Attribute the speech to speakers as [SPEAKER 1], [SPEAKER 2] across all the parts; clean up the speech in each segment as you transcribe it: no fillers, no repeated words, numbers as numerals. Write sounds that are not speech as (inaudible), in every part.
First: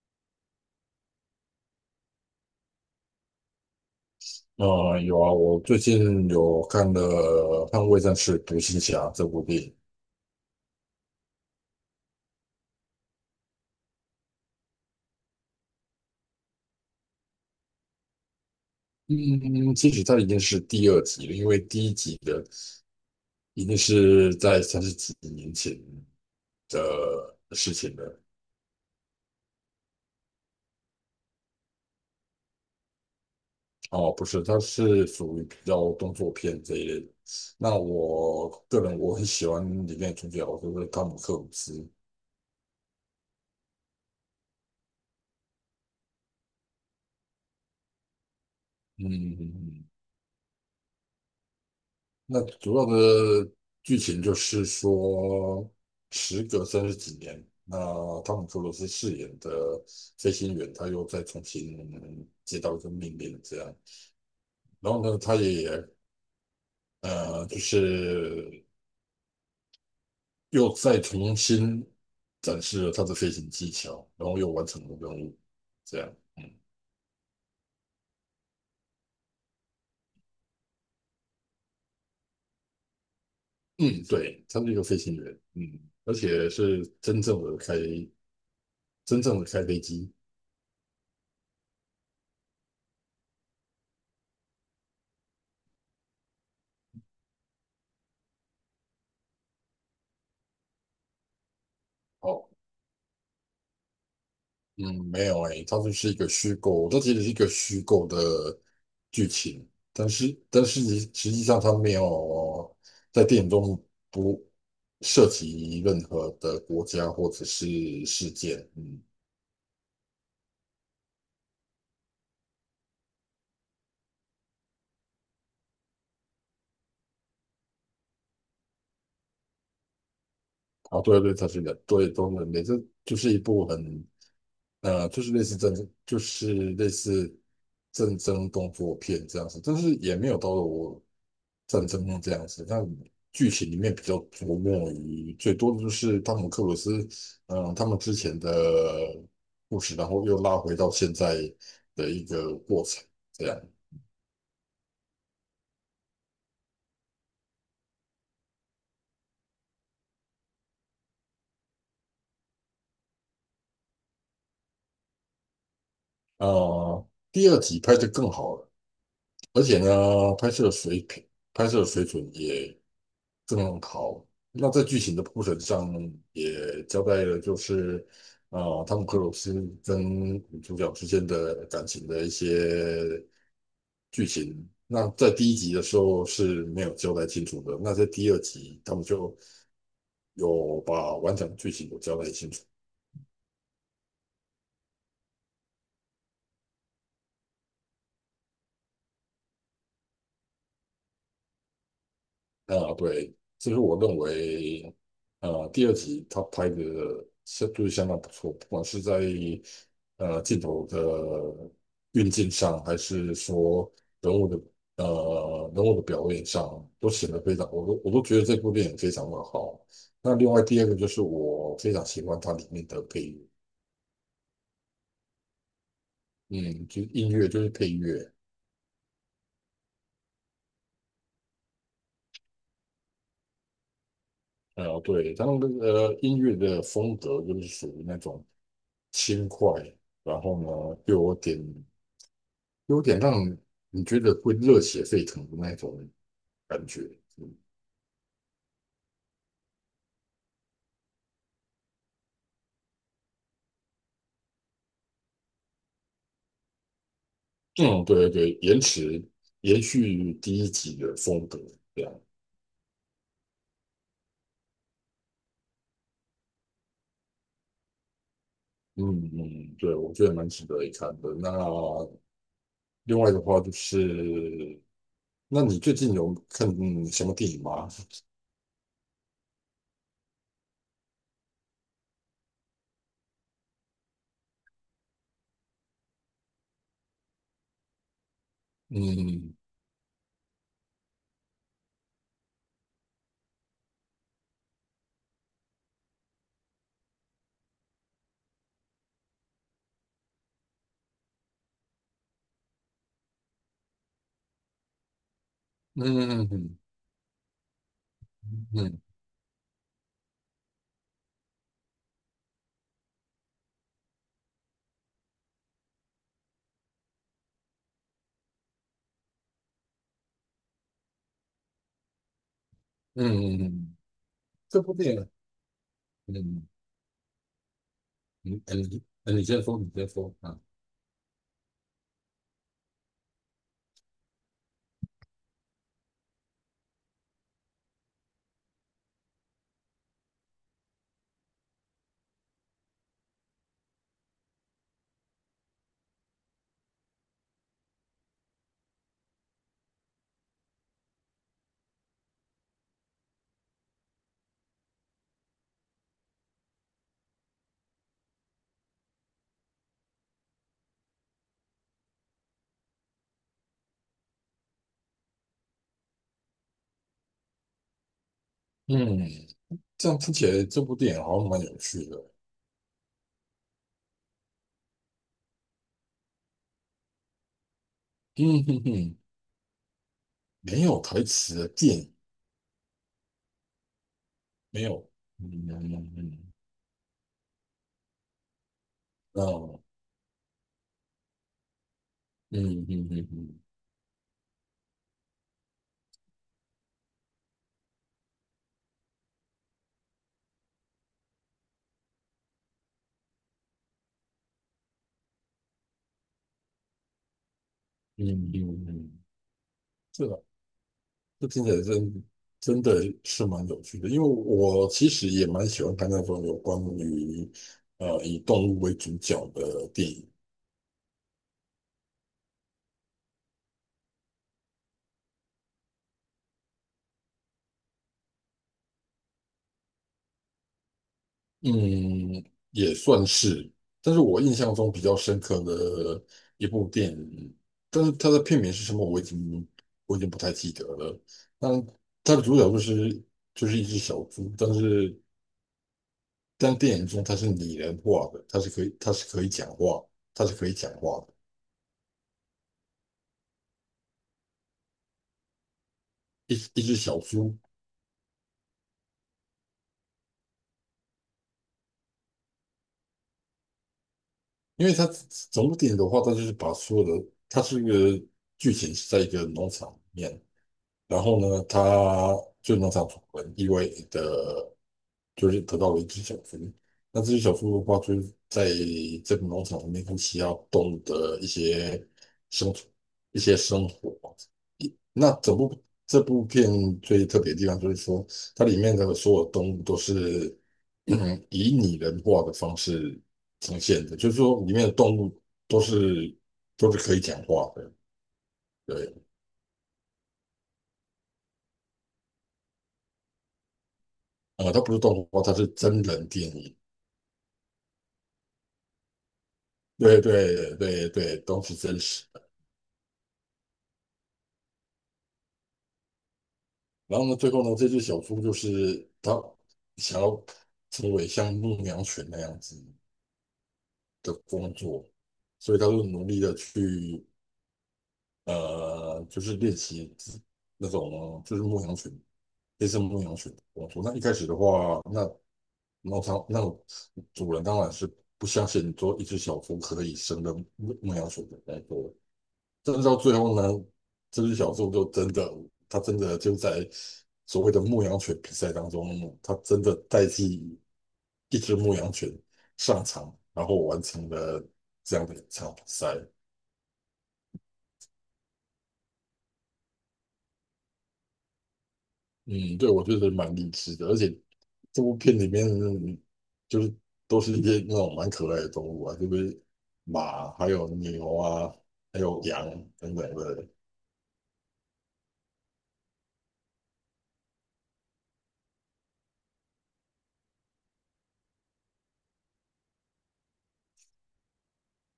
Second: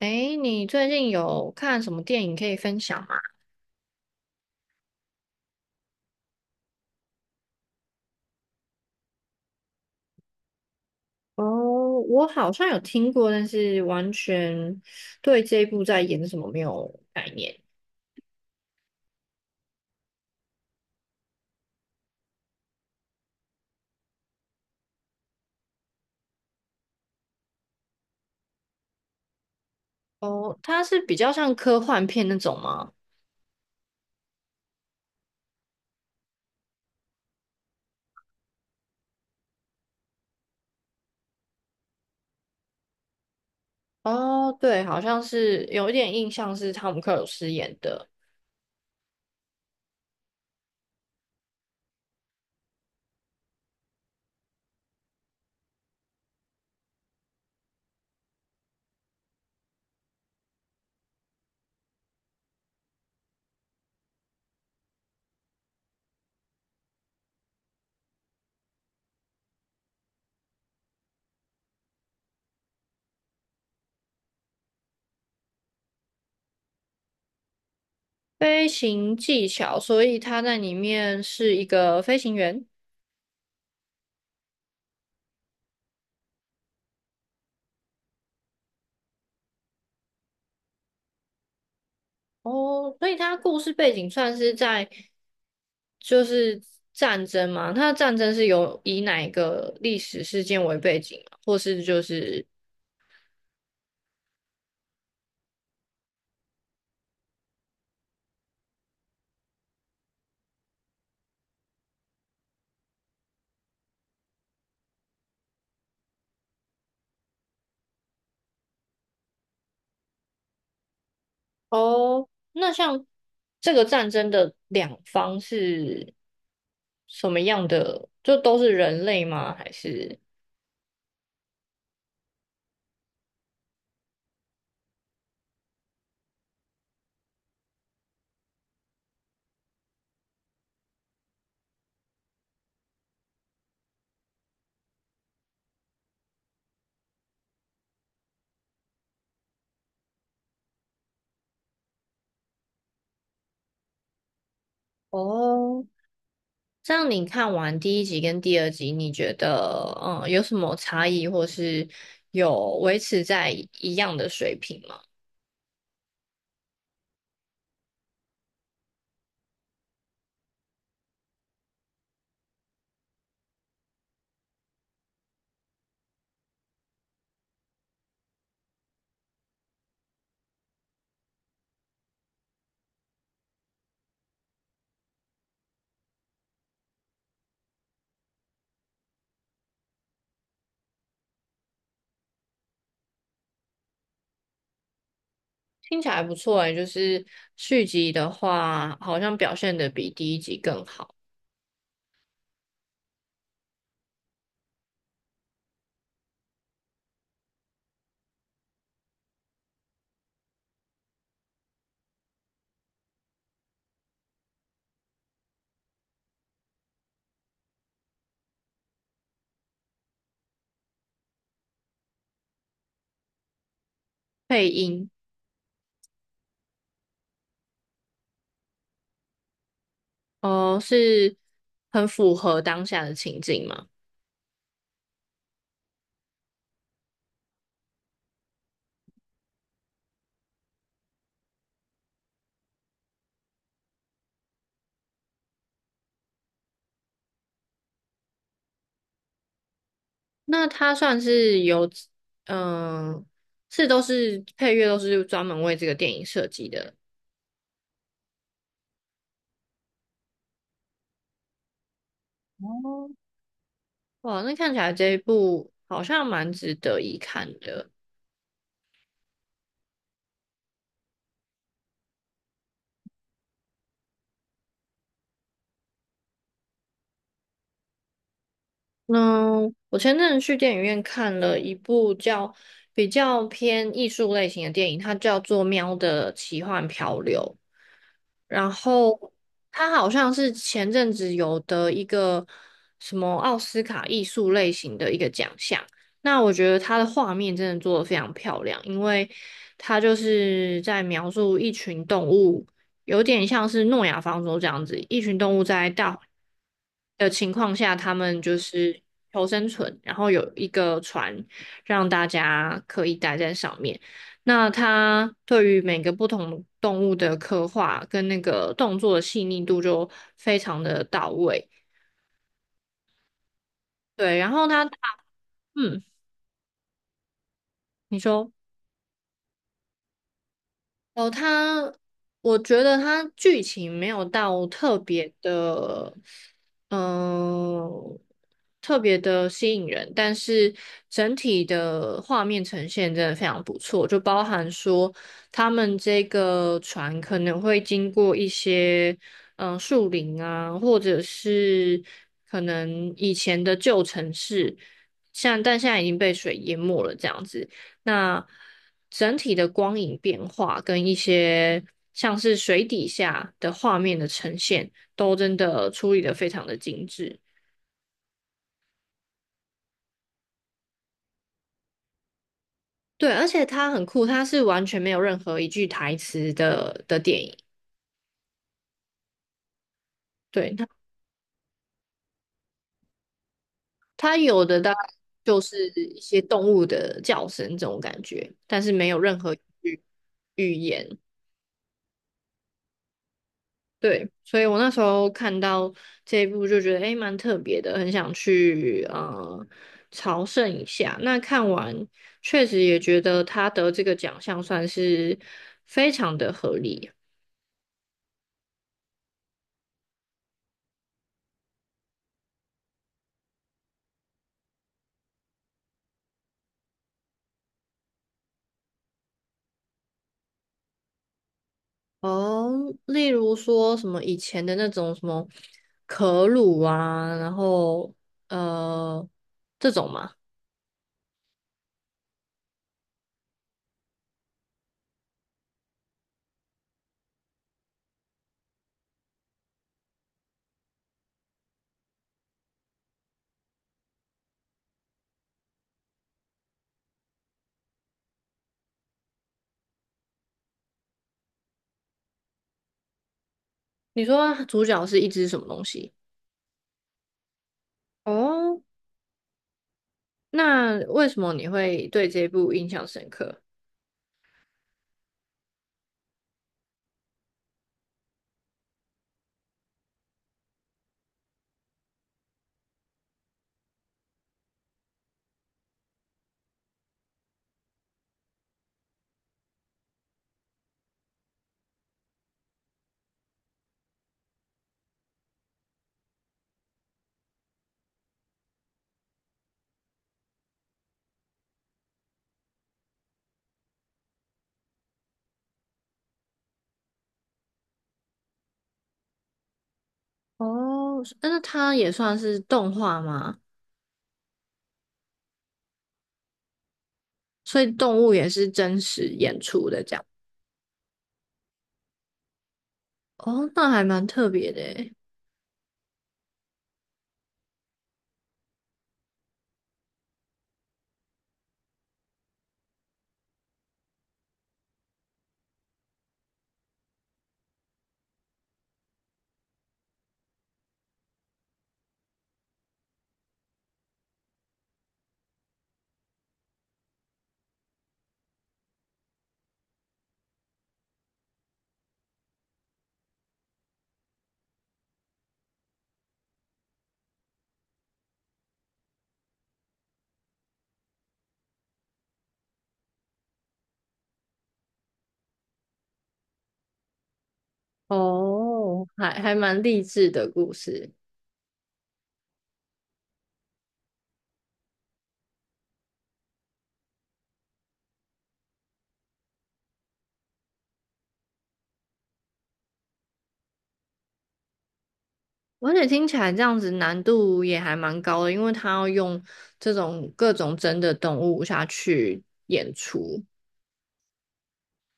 [SPEAKER 1] 诶，你最近有看什么电影可以分享吗？
[SPEAKER 2] 有啊，我最近有看了《捍卫战士：独行侠》这部电影。
[SPEAKER 1] 哦，我好像有听过，但是完全对这一部在演什么没有概念。
[SPEAKER 2] 嗯，嗯,其实它已经是第二集了，因为第一集的已经是在三十几年前的事情了。
[SPEAKER 1] 哦，它是比较像科幻片那种吗？
[SPEAKER 2] 哦，不是，它是属于比较动作片这一类的。那我个人很喜欢里面的主角，就是汤姆克鲁斯。
[SPEAKER 1] 哦，对，好像是有一点印象是汤姆克鲁斯演的
[SPEAKER 2] 嗯，嗯嗯那主要的剧情就是说，时隔三十几年，那汤姆·克鲁斯饰演的飞行员，他又再重新接到一个命令，这样。然后呢，他也就是又再重新展示了他的飞行技巧，然后又完成了任务，这样。
[SPEAKER 1] 《飞行技巧》，所以他在里面是一个飞行员。
[SPEAKER 2] 嗯，对，他是一个飞行员，嗯，而且是真正的开飞机。
[SPEAKER 1] 哦，所以它故事背景算是在就是战争嘛？它的战争是有以哪一个历史事件为背景吗？或是就是
[SPEAKER 2] 哦。嗯，没有诶、它就是一个虚构，它其实是一个虚构的剧情，但是实实际上它没有在电影中不涉及任何的国家或者是事件，嗯，
[SPEAKER 1] 哦，那像这个战争的两方是什么样的？就都是人类吗？还是
[SPEAKER 2] 啊，对对，它是人，对，都人类，这就是一部很就是类似战争，就是类似战争动作片这样子，但是也没有到了我战争片这样子。但剧情里面比较琢磨于最多的就是汤姆克鲁斯，嗯，他们之前的故事，然后又拉回到现在的一个过程这样。
[SPEAKER 1] 哦？这样你看完第一集跟第二集，你觉得嗯有什么差异，或是有维持在一样的水平吗？
[SPEAKER 2] 呃，第二集拍得更好了。而且呢，拍摄水平、拍摄水准也更好。那在剧情的铺陈上也交代了，就是汤姆克鲁斯跟女主角之间的感情的一些剧情。那在第一集的时候是没有交代清楚的，那在第二集他们就有把完整的剧情有交代清楚。
[SPEAKER 1] 听起来不错诶，就是续集的话，好像表现的比第一集更好。
[SPEAKER 2] 啊，对，这是我认为，第二集他拍的相当不错，不管是在镜头的运镜上，还是说人物的人物的表演上，都显得非常，我都觉得这部电影非常的好。那另外第二个就是我非常喜欢它里面的配乐，
[SPEAKER 1] 配音
[SPEAKER 2] 嗯，就是音乐就是配乐，
[SPEAKER 1] 哦，是很符合当下的情境嘛？
[SPEAKER 2] 对，它那个音乐的风格就是属于那种轻快。然后呢，又有点让你觉得会热血沸腾的那种感觉。嗯，
[SPEAKER 1] 那它算是有，嗯、是都是配乐都是专门为这个电影设计的。
[SPEAKER 2] 嗯对对对，延续第一集的风格，这样，
[SPEAKER 1] 哇，那看起来这一部好像蛮值得一看的。
[SPEAKER 2] 嗯嗯，对，我觉得蛮值得一看的。那另外的话就是，那你最近有看什么电影吗？
[SPEAKER 1] 嗯，我前阵子去电影院看了一部叫比较偏艺术类型的电影，它叫做《喵的奇幻漂流》。然后
[SPEAKER 2] 嗯
[SPEAKER 1] 他好像是前阵子有得一个什么奥斯卡艺术类型的一个奖项。那我觉得他的画面真的做的非常漂亮，因为他就是在描述一群动物，有点像是诺亚方舟这样子，一群动物在
[SPEAKER 2] 嗯
[SPEAKER 1] 大
[SPEAKER 2] 嗯嗯
[SPEAKER 1] 的情况下，他们就是
[SPEAKER 2] 嗯
[SPEAKER 1] 求生存，然后有一个船让大家可以待在上面。那他对于每个不同动物的刻画跟那个动作的细腻度就非常的到位。
[SPEAKER 2] 嗯，嗯，
[SPEAKER 1] 对，然后
[SPEAKER 2] 这
[SPEAKER 1] 他，
[SPEAKER 2] 部电影，
[SPEAKER 1] 嗯，
[SPEAKER 2] 嗯
[SPEAKER 1] 你说。
[SPEAKER 2] 嗯，哎你先说，你先说啊。
[SPEAKER 1] 哦，它，我觉得它剧情没有到特别的，嗯、特别的吸引人，但是整体的画面呈现真的非常不错，就包含说他们这个船可能会经过一些，嗯、树林啊，或者是可能以前的旧城市，像但现在已经被水淹没了这样子。那整体的光影变化跟一些像是水底下的画面的呈现，都真的处理的非常的精致。
[SPEAKER 2] 嗯，这样听起来这部电影好像蛮有趣的。
[SPEAKER 1] 对，而且它很酷，它是完全没有任何一句台词的的电影。
[SPEAKER 2] 嗯哼哼，
[SPEAKER 1] 对，
[SPEAKER 2] 没
[SPEAKER 1] 它
[SPEAKER 2] 有台词的电影，
[SPEAKER 1] 它有的
[SPEAKER 2] 没
[SPEAKER 1] 大概
[SPEAKER 2] 有。
[SPEAKER 1] 就
[SPEAKER 2] 嗯
[SPEAKER 1] 是
[SPEAKER 2] 嗯
[SPEAKER 1] 一些
[SPEAKER 2] 嗯，
[SPEAKER 1] 动物的叫声这种感觉，但是没有任
[SPEAKER 2] 嗯
[SPEAKER 1] 何
[SPEAKER 2] 哦，
[SPEAKER 1] 语言。
[SPEAKER 2] 嗯嗯嗯嗯
[SPEAKER 1] 对，所以我那时候看到这一部就觉得诶蛮特别的，很想去朝圣一下。那看完确实也觉得他得这个奖项算是非常的合理
[SPEAKER 2] 嗯嗯嗯，这个这听起来真的是蛮有趣的，因为我其实也蛮喜欢看那种有关于以动物为主角的电影。
[SPEAKER 1] 哦。例如说什么以前的那种什么可鲁啊，然后呃这种嘛，
[SPEAKER 2] 嗯，也算是，但是我印象中比较深刻的一部电影，但是它的片名是什么，我已经不太记得了。但它的主角就是一只小猪，但是但电影中它是拟人化的，它是可以讲话，它是可以讲话的，
[SPEAKER 1] 你说主角是一只什么东西？
[SPEAKER 2] 一只小猪。
[SPEAKER 1] 哦，那为什么你会对这部印象深刻？
[SPEAKER 2] 因为它整部电影的话，它就是把所有的，它是一个剧情是在一个农场里面，然后呢，它就农场主人意外的。就是得到了一只小猪。那这只小猪的话，就是在这个农场里面会需要动物的一些生存、一些生活。那整部这部片最特别的地方就是说，它里面的所有动物都是嗯以拟人化的方式呈现的，就是说里面的动物都是都是可以讲话的，对，
[SPEAKER 1] 哦，但是那它也算是动画吗？
[SPEAKER 2] 它不是动画，它是真人电影，
[SPEAKER 1] 所以动物也是真实演出的这
[SPEAKER 2] 对
[SPEAKER 1] 样。
[SPEAKER 2] 对对对，都是真实。
[SPEAKER 1] 哦，那还蛮特别的诶。
[SPEAKER 2] 然后呢，最后呢，这只小猪就是它想要成为像牧羊犬那样子的工作，所以它就努力的去就是练习那种就是牧羊犬，类似牧羊犬的工作。那一开始的话，那猫场那主人当然是不相信说一只小猪可以胜任牧羊犬的工作，但是到最后呢，这只小猪就真的，它真的就在所谓的牧羊犬比赛当中，它真的代替一只牧羊犬上场，然后完成了这样的一场比赛。
[SPEAKER 1] 哦，还还蛮励志的故事，
[SPEAKER 2] 嗯，对，我觉得蛮励志的，而且这部片里面就是都是一些那种蛮可爱的动物啊，就是马，还有牛啊，还有羊等等的。
[SPEAKER 1] 而且听起来这样子难度也还蛮高的，因为它要用这种各种真的动物下去演出。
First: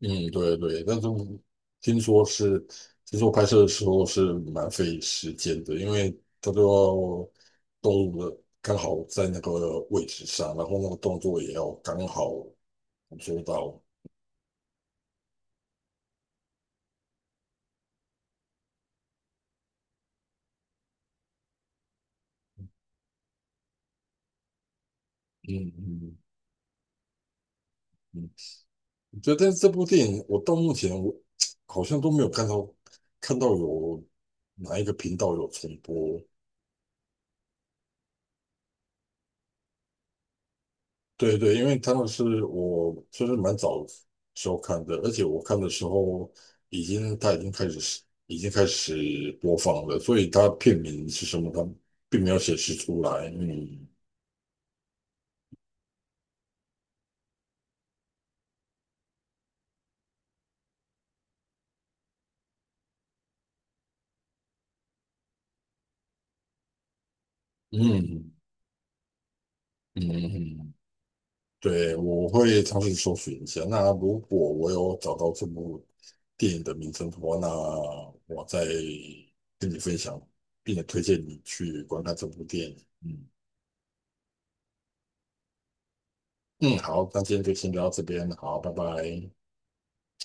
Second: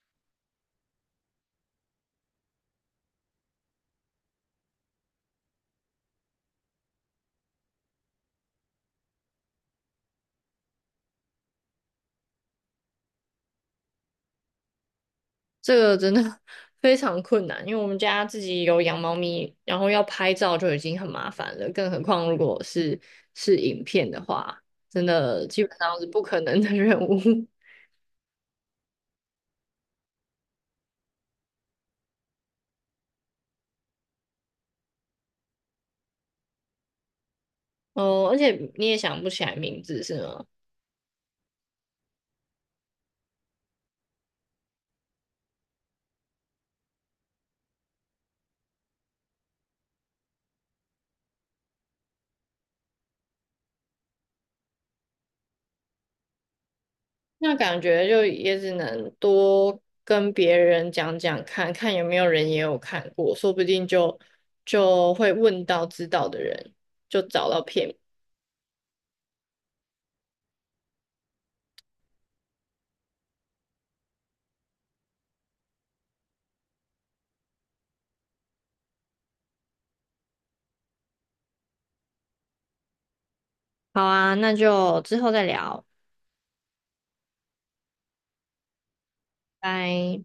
[SPEAKER 2] 嗯，对对，但是听说是，听说拍摄的时候是蛮费时间的，因为他都要动物的刚好在那个位置上，然后那个动作也要刚好捕捉到。
[SPEAKER 1] 这个真的 (laughs) 非常困难，因为我们家自己有养猫咪，然后要拍照就已经很麻烦了，更何况如果是是影片的话，真的基
[SPEAKER 2] 嗯
[SPEAKER 1] 本上是
[SPEAKER 2] 嗯
[SPEAKER 1] 不可能的任务。(laughs)
[SPEAKER 2] 嗯，觉得这部电影我到目前我 (tsk) 好像都没有看到有哪一个频道有重播，
[SPEAKER 1] 哦，而且你也想不起来名字是吗？
[SPEAKER 2] 对对，因为他们是我就是蛮早时候看的，而且我看的时候已经他已经开始播放了，所以他片名是什么，他并没有显示出来。嗯
[SPEAKER 1] 那感觉就也只能多跟别人讲讲看，看有没有人也有看过，说不定就会问到知道的人，就找到片。
[SPEAKER 2] 嗯嗯，嗯对，我会尝试搜寻一下。那如果我有找到这部电影的名称的话，那我再跟你分享，并且推荐你去观看这部电影。嗯
[SPEAKER 1] 好啊，那就之后再聊，
[SPEAKER 2] 嗯，好，那今天就先聊到这边，好，拜拜。
[SPEAKER 1] 拜。